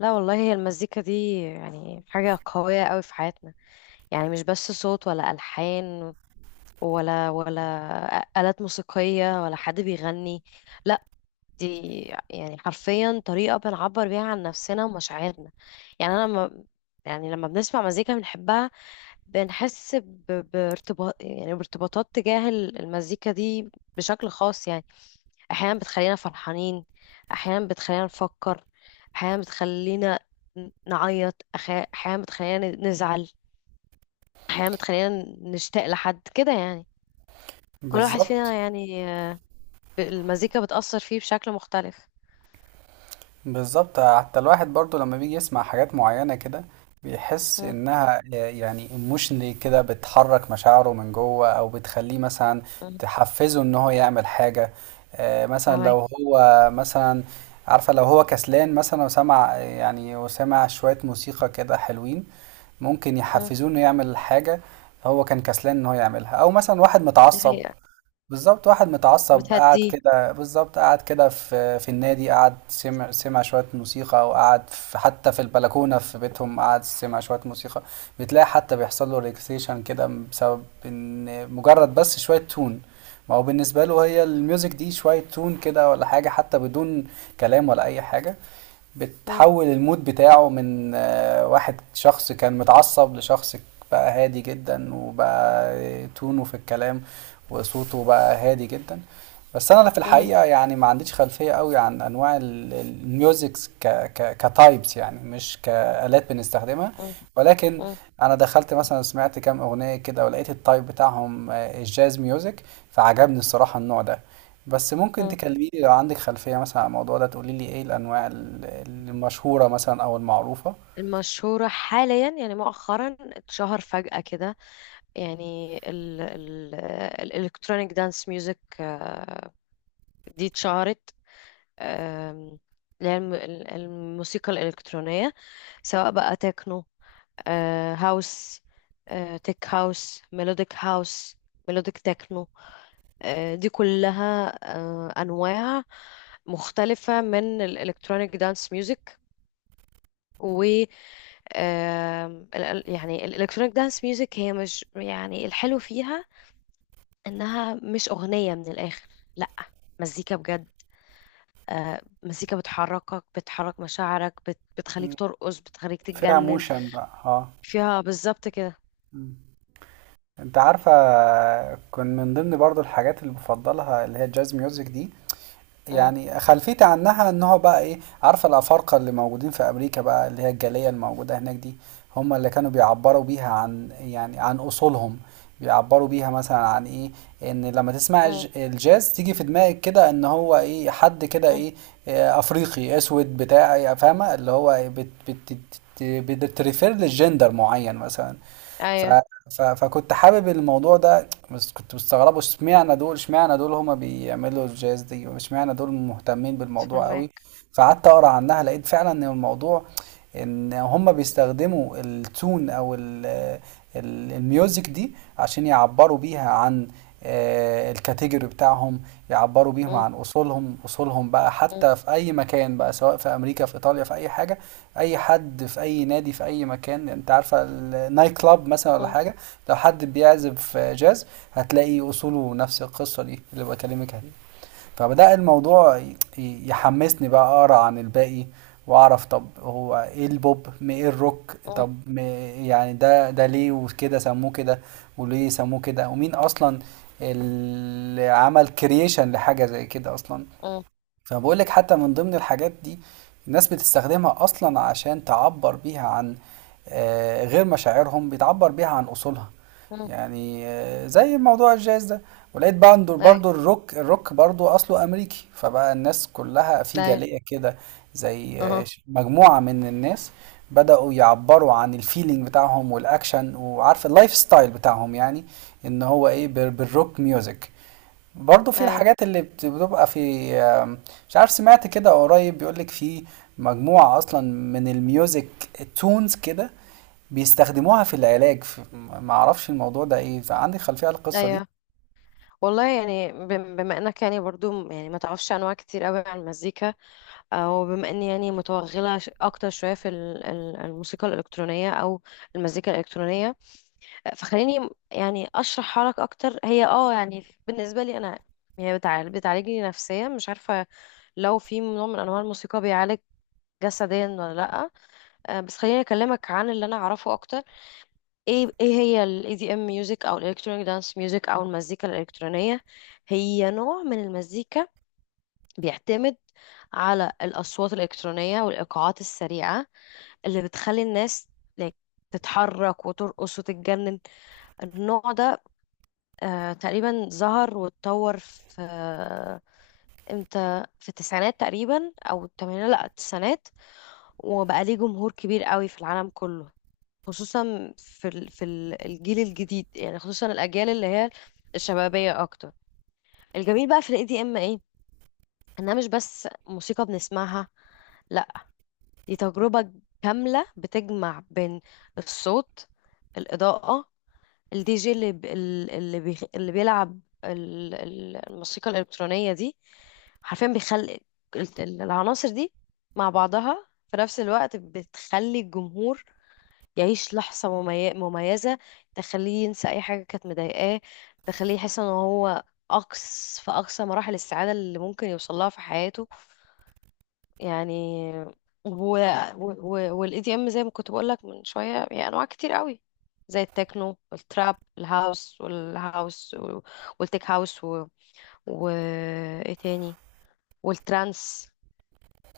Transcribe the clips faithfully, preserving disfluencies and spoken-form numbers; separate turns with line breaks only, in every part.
لا والله، هي المزيكا دي يعني حاجة قوية قوي في حياتنا. يعني مش بس صوت ولا ألحان ولا ولا آلات موسيقية ولا حد بيغني. لا، دي يعني حرفيا طريقة بنعبر بيها عن نفسنا ومشاعرنا. يعني أنا لما يعني لما بنسمع مزيكا بنحبها، بنحس ب- بارتباط، يعني بارتباطات تجاه المزيكا دي بشكل خاص يعني. احيانا بتخلينا فرحانين، احيانا بتخلينا نفكر، احيانا بتخلينا ن- نعيط، أخ- احيانا بتخلينا ن- نزعل، احيانا بتخلينا نشتاق لحد كده يعني. كل واحد
بالظبط،
فينا يعني آه، ب- المزيكا بتأثر فيه بشكل مختلف.
بالظبط، حتى الواحد برضو لما بيجي يسمع حاجات معينة كده، بيحس
مم،
انها يعني ايموشنلي كده بتحرك مشاعره من جوه، او بتخليه مثلا
مم،
تحفزه ان هو يعمل حاجة. آه، مثلا
فاهمك.
لو هو مثلا، عارفة، لو هو كسلان مثلا وسمع يعني وسمع شوية موسيقى كده حلوين، ممكن
مم،
يحفزوه انه يعمل حاجة. هو كان كسلان ان هو يعملها، او مثلا واحد
دي
متعصب.
حقيقة.
بالظبط، واحد متعصب قعد
بتهديه.
كده، بالظبط قعد كده في في النادي، قعد سمع سمع شوية موسيقى، أو قعد في حتى في البلكونة في بيتهم، قعد سمع شوية موسيقى. بتلاقي حتى بيحصل له ريلاكسيشن كده، بسبب إن مجرد بس شوية تون. ما هو بالنسبة له هي الميوزك دي شوية تون كده ولا حاجة، حتى بدون كلام ولا أي حاجة.
مم،
بتحول المود بتاعه من آه، واحد، شخص كان متعصب، لشخص بقى هادي جدا، وبقى تونه في الكلام وصوته بقى هادي جدا. بس انا في
مم،
الحقيقه يعني ما عنديش خلفيه قوي عن انواع ال- ال- الميوزكس، ك ك كتايبس يعني، مش كالات بنستخدمها.
مم،
ولكن
مم،
انا دخلت مثلا سمعت كام اغنيه كده، ولقيت التايب بتاعهم آه، الجاز ميوزك، فعجبني الصراحه النوع ده. بس ممكن
مم.
تكلميني لو عندك خلفية مثلا عن الموضوع ده، تقولي لي ايه الأنواع ال- المشهورة مثلا أو المعروفة؟
المشهورة حاليا، يعني مؤخرا اتشهر فجأة كده، يعني ال ال الالكترونيك دانس ميوزك، آه، دي اتشهرت. آم، اللي هي الم- ال- الموسيقى الإلكترونية، سواء بقى تكنو، آه، هاوس، آه، تك هاوس، ميلوديك هاوس، ميلوديك تكنو. آه، دي كلها آه، أنواع مختلفة من الإلكترونيك دانس ميوزك. و آم، ال- ال- يعني الإلكترونيك دانس ميوزك، هي مش يعني الحلو فيها إنها مش أغنية من الآخر، لأ، مزيكا بجد. آه، مزيكا بتحركك، بتحرك مشاعرك، بت... بتخليك
مم.
ترقص، بتخليك
فيها
تتجنن.
موشن بقى اه.
فيها بالظبط كده.
مم. انت عارفة، كان من ضمن برضو الحاجات اللي بفضلها اللي هي الجاز ميوزك دي.
مم،
يعني خلفيتي عنها ان هو بقى ايه، عارفة، الأفارقة اللي موجودين في أمريكا بقى، اللي هي الجالية الموجودة هناك دي، هم اللي كانوا بيعبروا بيها عن يعني عن أصولهم. بيعبروا بيها مثلا عن ايه، ان لما تسمع
مم،
الج- الجاز، تيجي في دماغك كده ان هو ايه، حد كده
مم.
ايه، آه، افريقي اسود بتاع إيه، فاهمه، اللي هو إيه، بت بت بت بتريفير للجندر معين مثلا. ف
ايوه
ف فكنت حابب الموضوع ده، بس كنت مستغربه اشمعنى دول، اشمعنى دول هما بيعملوا الجاز دي، اشمعنى دول مهتمين بالموضوع قوي.
فهمك.
فقعدت اقرا عنها، لقيت فعلا ان الموضوع، ان هم بيستخدموا التون او ال ال الميوزك دي عشان يعبروا بيها عن آه، الكاتيجوري بتاعهم. يعبروا بيهم
مم،
عن اصولهم اصولهم بقى
مم،
حتى في اي مكان بقى، سواء في امريكا، في ايطاليا، في اي حاجه. اي حد في اي نادي في اي مكان، انت عارفه النايت كلاب مثلا ولا
مم،
حاجه، لو حد بيعزف جاز هتلاقي اصوله نفس القصه دي اللي بكلمك عليها. فبدأ الموضوع ي- يحمسني بقى أقرأ عن الباقي، وأعرف طب هو إيه البوب، م- إيه الروك،
مم،
طب م- يعني ده ده ليه وكده سموه كده، وليه سموه كده، ومين أصلا اللي عمل كرييشن لحاجة زي كده أصلا.
مم،
فبقول لك حتى من ضمن الحاجات دي، الناس بتستخدمها اصلا عشان تعبر بيها عن آه، غير مشاعرهم، بتعبر بيها عن اصولها،
مم.
يعني آه، زي موضوع الجاز ده. ولقيت برضه،
ايوه.
برضه الروك الروك برضه اصله امريكي، فبقى الناس كلها في
ايوه.
جالية كده، زي آه،
اها.
ش- مجموعة من الناس بدأوا يعبروا عن الفيلينج بتاعهم والاكشن، وعارف اللايف ستايل بتاعهم يعني، ان هو ايه بال- بالروك ميوزك. برضه في
ايوه.
الحاجات اللي بت- بتبقى في آم، مش عارف، سمعت كده قريب بيقولك في مجموعة أصلا من الميوزك تونز كده بيستخدموها في العلاج. في، ما أعرفش الموضوع ده إيه، عندي خلفية عن القصة دي.
ايوه والله يعني بم- بما انك يعني برضو يعني ما تعرفش انواع كتير قوي عن المزيكا، او بما اني يعني متوغله ش- اكتر شويه في ال- ال- الموسيقى الالكترونيه او المزيكا الالكترونيه، فخليني يعني اشرح حالك اكتر. هي اه يعني بالنسبه لي انا، هي بتعالج بتعالجني نفسيا. مش عارفه لو في نوع من انواع الموسيقى بيعالج جسديا ولا لا. آه، بس خليني اكلمك عن اللي انا اعرفه اكتر. ايه ايه هي الاي دي ام ميوزك او الالكترونيك دانس ميوزك او المزيكا الالكترونيه. هي نوع من المزيكا بيعتمد على الاصوات الالكترونيه والايقاعات السريعه اللي بتخلي الناس like تتحرك وترقص وتتجنن. النوع ده آه، تقريبا ظهر واتطور في آه، امتى، في التسعينات تقريبا او الثمانينات، لا التسعينات، وبقى ليه جمهور كبير قوي في العالم كله، خصوصا في ال... في ال- الجيل الجديد، يعني خصوصا الاجيال اللي هي الشبابيه اكتر. الجميل بقى في الاي دي ام ايه؟ انها مش بس موسيقى بنسمعها، لا، دي تجربه كامله بتجمع بين الصوت، الاضاءه، الدي جي اللي ب... ال- اللي بيخ... اللي بيلعب ال... ال- الموسيقى الإلكترونية دي. حرفيا بيخلي ال- ال- العناصر دي مع بعضها في نفس الوقت بتخلي الجمهور يعيش لحظة ممي- مميزة، تخليه ينسى أي حاجة كانت مضايقاه، تخليه يحس إن هو أقص في أقصى مراحل السعادة اللي ممكن يوصلها في حياته يعني. و... و... والاي دي ام، زي ما كنت بقول لك من شويه، هي انواع كتير قوي، زي التكنو، التراب، الهاوس والهاوس و- والتك هاوس و... و... ايه تاني، والترانس،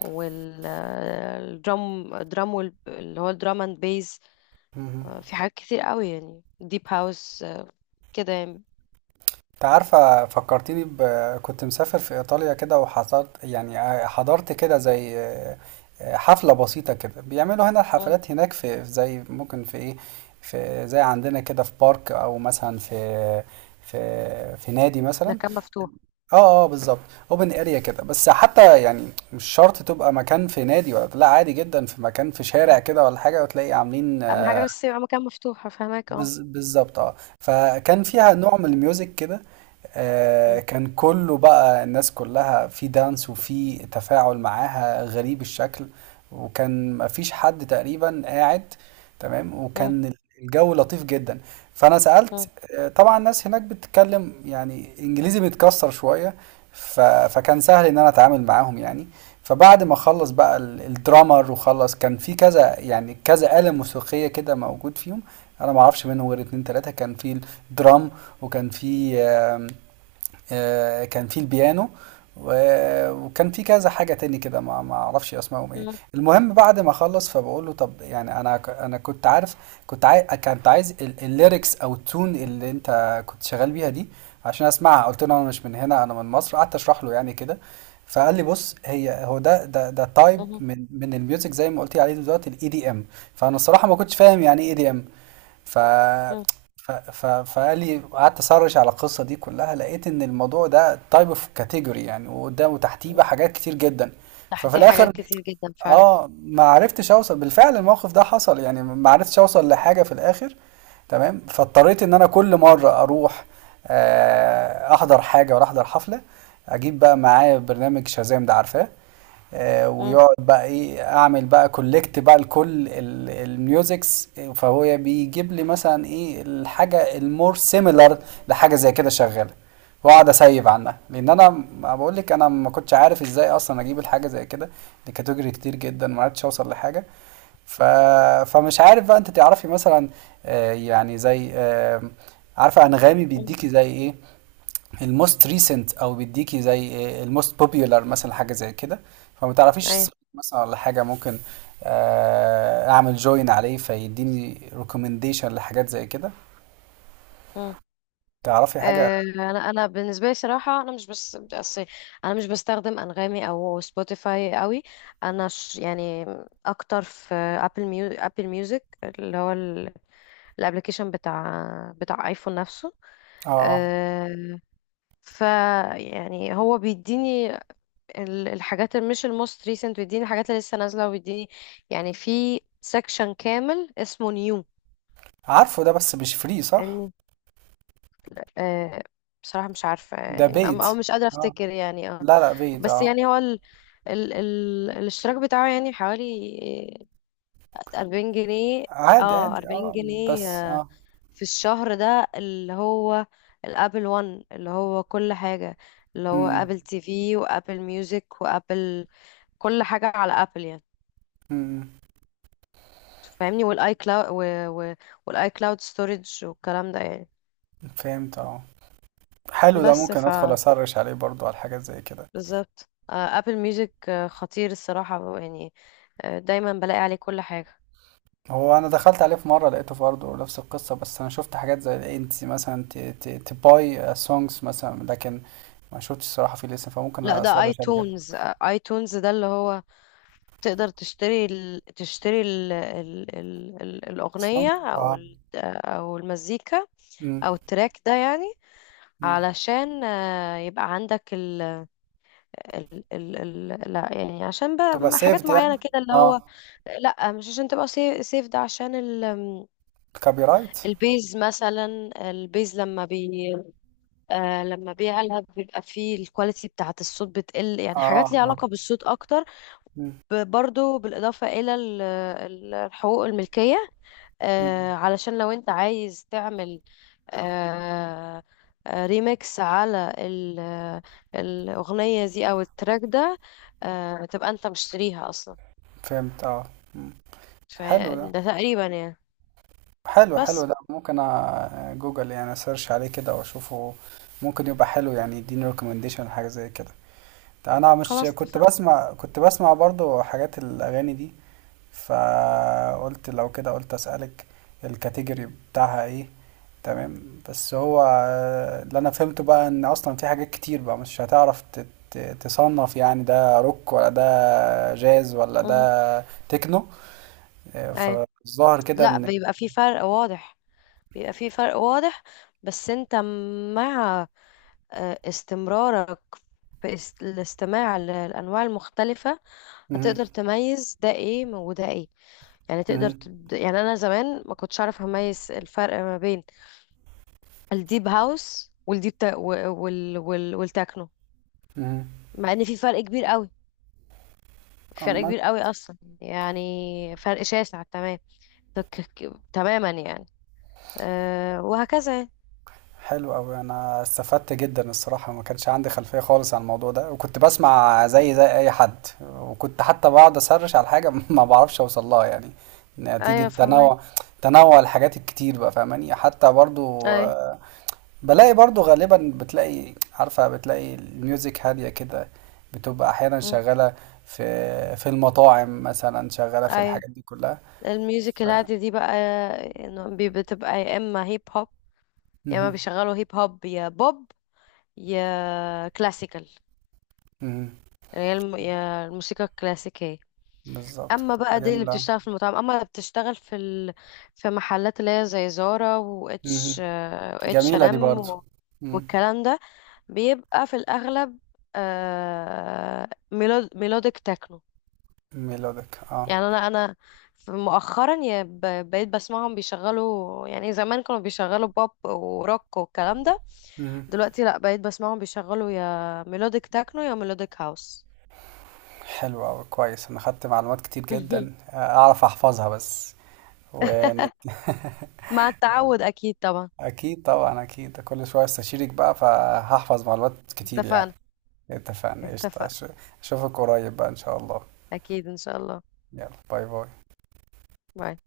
والدرام درام وال... اللي هو الدرام اند بيز.
مهم.
في حاجات كتير قوي يعني، ديب هاوس آه، كده يعني.
أنت عارفة، فكرتيني ب... كنت مسافر في إيطاليا كده وحضرت يعني، حضرت كده زي آه، آه، حفلة بسيطة كده، بيعملوا هنا
مم.
الحفلات هناك، في زي ممكن في إيه، في زي عندنا كده في بارك، أو مثلا في في في نادي مثلا.
مكان مفتوح.
اه. اه بالظبط. اوبن اريا كده، بس حتى يعني مش شرط تبقى مكان في نادي ولا لا، عادي جدا في مكان في شارع
مم.
كده ولا حاجه، وتلاقي عاملين
اهم
آه،
حاجه بس يبقى مكان مفتوح، فاهمك اه.
بز- بالظبط اه، فكان فيها نوع من الميوزك كده. آه،
مم.
كان كله بقى الناس كلها في دانس وفي تفاعل معاها غريب الشكل، وكان مفيش حد تقريبا قاعد. تمام،
مم.
وكان الجو لطيف جدا. فانا سألت،
مم.
آه، طبعا الناس هناك بتتكلم يعني انجليزي بيتكسر شوية، ف... فكان سهل ان انا اتعامل معاهم يعني. فبعد ما خلص بقى ال- الدرامر وخلص، كان في كذا يعني كذا آلة موسيقية كده موجود فيهم، انا ما اعرفش منهم غير اتنين تلاتة. كان في الدرام، وكان في آم، آه، كان في البيانو، و- وكان في كذا حاجة تاني كده، ما ما اعرفش اسمائهم ايه.
مم.
المهم بعد ما خلص، فبقول له طب يعني انا ك- انا كنت عارف، كنت عايز كنت عايز ال- الليركس او التون اللي انت كنت شغال بيها دي عشان اسمعها. قلت له انا مش من هنا، انا من مصر، قعدت اشرح له يعني كده. فقال لي بص، هي هو ده ده ده تايب من من الميوزك، زي ما قلت عليه دلوقتي، الاي دي ام. فانا الصراحة ما كنتش فاهم يعني ايه اي دي ام. ف
مم.
ف... ف... فقال لي، قعدت اسرش على القصه دي كلها، لقيت ان الموضوع ده تايب اوف كاتيجوري يعني، وقدام وتحتيه
مم.
بقى حاجات كتير جدا.
صح،
ففي
دي
الاخر،
حاجات كتير جدا فعلا.
اه، ما عرفتش اوصل. بالفعل الموقف ده حصل يعني، ما عرفتش اوصل لحاجه في الاخر. تمام، فاضطريت ان انا كل مره اروح آه، احضر حاجه، ولا احضر حفله، اجيب بقى معايا برنامج شازام ده، عارفاه؟ آه،
مم.
ويقعد بقى ايه اعمل بقى كولكت بقى لكل ال- الميوزكس. فهو بيجيب لي مثلا ايه الحاجه المور سيميلر لحاجه زي كده شغاله، واقعد اسيب عنها، لان انا، ما بقول لك، انا ما كنتش عارف ازاي اصلا اجيب الحاجه زي كده. دي كاتيجوري كتير جدا، ما عرفتش اوصل لحاجه. ف... فمش عارف بقى انت تعرفي مثلا آه، يعني زي آه، عارفه انغامي
مم.
بيديكي زي ايه الموست ريسنت، او بيديكي زي إيه الموست بوبيولار مثلا، حاجه زي كده. فما تعرفيش
ايوه.
السايت مثلا ولا حاجه، ممكن آه، اعمل جوين عليه فيديني ريكومنديشن لحاجات زي كده،
مم.
تعرفي حاجه؟
آه، انا انا بالنسبه لي صراحه، انا مش بس أصل انا مش بستخدم انغامي او سبوتيفاي قوي. انا ش يعني اكتر في ابل ميو ابل ميوزك، اللي هو الابلكيشن بتاع بتاع ايفون نفسه.
اه.
أه. ف يعني هو بيديني ال- الحاجات اللي مش الموست ريسنت، بيديني الحاجات اللي لسه نازله، وبيديني يعني في سكشن كامل اسمه نيو.
عارفه ده بس مش فري، صح؟
آه، بصراحة مش عارفة
ده
يعني أم-
بيت.
أو مش قادرة
اه.
أفتكر يعني اه.
لا لا، بيت
بس
اه.
يعني هو ال... ال... ال... الاشتراك بتاعه يعني حوالي أربعين جنيه.
عادي
اه
عادي
أربعين
اه.
جنيه
بس
آه،
اه.
في الشهر. ده اللي هو الابل وان، اللي هو كل حاجة، اللي هو
امم.
ابل تي في، وابل ميوزك، وابل، كل حاجة على ابل يعني،
امم.
فاهمني. والاي كلاود، والاي كلاود ستورج والكلام ده يعني.
فهمت اه. حلو ده،
بس
ممكن ادخل اسرش عليه برضو على حاجات زي كده.
بالظبط ابل ميوزك خطير الصراحة يعني. آه، دايما بلاقي عليه كل حاجة.
هو انا دخلت عليه في مره، لقيته برضه نفس القصه، بس انا شفت حاجات زي انت مثلا تباي سونجز مثلا، لكن ما شفتش الصراحه فيه لسه، فممكن
لا، ده اي
اسرش عليه كده.
تونز. اي تونز ده اللي هو تقدر تشتري ال... تشتري ال... ال... ال... ال... الأغنية،
سونج
او
اه.
ال... آه، او المزيكا،
امم.
او التراك ده يعني،
امم.
علشان آه، يبقى عندك ال... ال... ال... ال... لا يعني عشان
تبقى
بقى حاجات
سيفد يعني؟
معينة كده اللي هو،
اه.
لا مش عشان تبقى سيف سيف. ده عشان ال...
كوبي رايت.
البيز، مثلا البيز لما بي آه، لما بيعلى بيبقى فيه الكواليتي بتاعة الصوت بتقل، يعني حاجات
اه.
ليها
اه.
علاقة بالصوت أكتر.
امم.
ب- برضو بالإضافة إلى ال- ال- الحقوق الملكية. آه
امم.
علشان لو أنت عايز تعمل آه آه، ريميكس على ال- الأغنية دي أو التراك ده، آه تبقى أنت مشتريها أصلا.
فهمت اه. حلو ده.
فده تقريبا يعني.
حلو، حلو
بس
ده، ممكن أ- جوجل يعني سيرش عليه كده واشوفه، ممكن يبقى حلو يعني، يديني ريكومنديشن حاجه زي كده. ده انا مش
خلاص،
كنت
اتفقنا.
بسمع كنت بسمع برضو حاجات الاغاني دي. فقلت لو كده، قلت اسالك الكاتيجوري بتاعها ايه. تمام. بس هو آه، اللي انا فهمته بقى ان اصلا في حاجات كتير بقى مش هتعرف ت- ت- تصنف يعني، ده روك، ولا ده جاز، ولا
مم.
ده تكنو. آه،
أيوة،
فالظاهر كده
لا،
ان،
بيبقى فيه فرق واضح بيبقى فيه فرق واضح. بس انت مع آه، استمرارك في است- الاستماع للأنواع المختلفة،
مهم.
هتقدر تميز ده ايه وده ايه، يعني تقدر
مهم.
تد... يعني أنا زمان ما كنتش أعرف أميز الفرق ما بين الديب هاوس والديب تا... و- وال... وال... والتكنو،
مهم.
مع إن في فرق كبير قوي في فرق
أما،
كبير قوي أصلا، يعني فرق شاسع تمام. تك... ك- تماما يعني. أه وهكذا يعني.
حلو أوي، أنا استفدت جدا الصراحة. ما كانش عندي خلفية خالص عن الموضوع ده، وكنت بسمع زي زي أي حد، وكنت حتى بقعد أسرش على حاجة ما بعرفش أوصل لها، يعني نتيجة
أيوة فهمك.
تنوع تنوع الحاجات الكتير بقى، فاهماني؟ حتى برضو
أيوة.
آه، بلاقي، برضو غالبا بتلاقي، عارفة، بتلاقي الميوزك هادية كده، بتبقى أحيانا
مم.
شغالة في في المطاعم مثلا، شغالة في
أيوة.
الحاجات دي كلها.
الميوزك
ف...
الهادية دي بقى، آه، إنه بي- بتبقى يا إما هيب هوب، يا ما
مهم.
بيشغلوا هيب هوب، يا بوب، يا كلاسيكال.
مهم.
يعني هي الم- يا الموسيقى الكلاسيكية.
بالظبط،
اما
بتبقى
بقى دي اللي
جميلة.
بتشتغل في المطاعم، اما اللي بتشتغل في ال... في محلات اللي هي زي زارا، واتش
مهم.
اتش ان
جميلة دي
ام، و... إتش آند إم
برضو.
و-
مم.
والكلام ده، بيبقى في الاغلب آه... ميلود... ميلوديك تكنو.
ميلودك اه.
يعني انا انا في- مؤخرا يا ب... بقيت بسمعهم بيشغلوا، يعني زمان كانوا بيشغلوا بوب وروك والكلام ده،
مهم.
دلوقتي لا، بقيت بسمعهم بيشغلوا يا ميلوديك تكنو يا ميلوديك هاوس.
حلوة أوي كويس، أنا خدت معلومات كتير جدا، آه، أعرف أحفظها بس. ون...
مع التعود، اكيد طبعا.
أكيد طبعا. أكيد، كل شوية استشيرك بقى فهحفظ معلومات كتير يعني.
اتفقنا.
اتفقنا. قشطة.
اتفقنا.
أش- أشوفك قريب بقى إن شاء الله.
اكيد ان شاء الله.
يلا باي باي.
باي.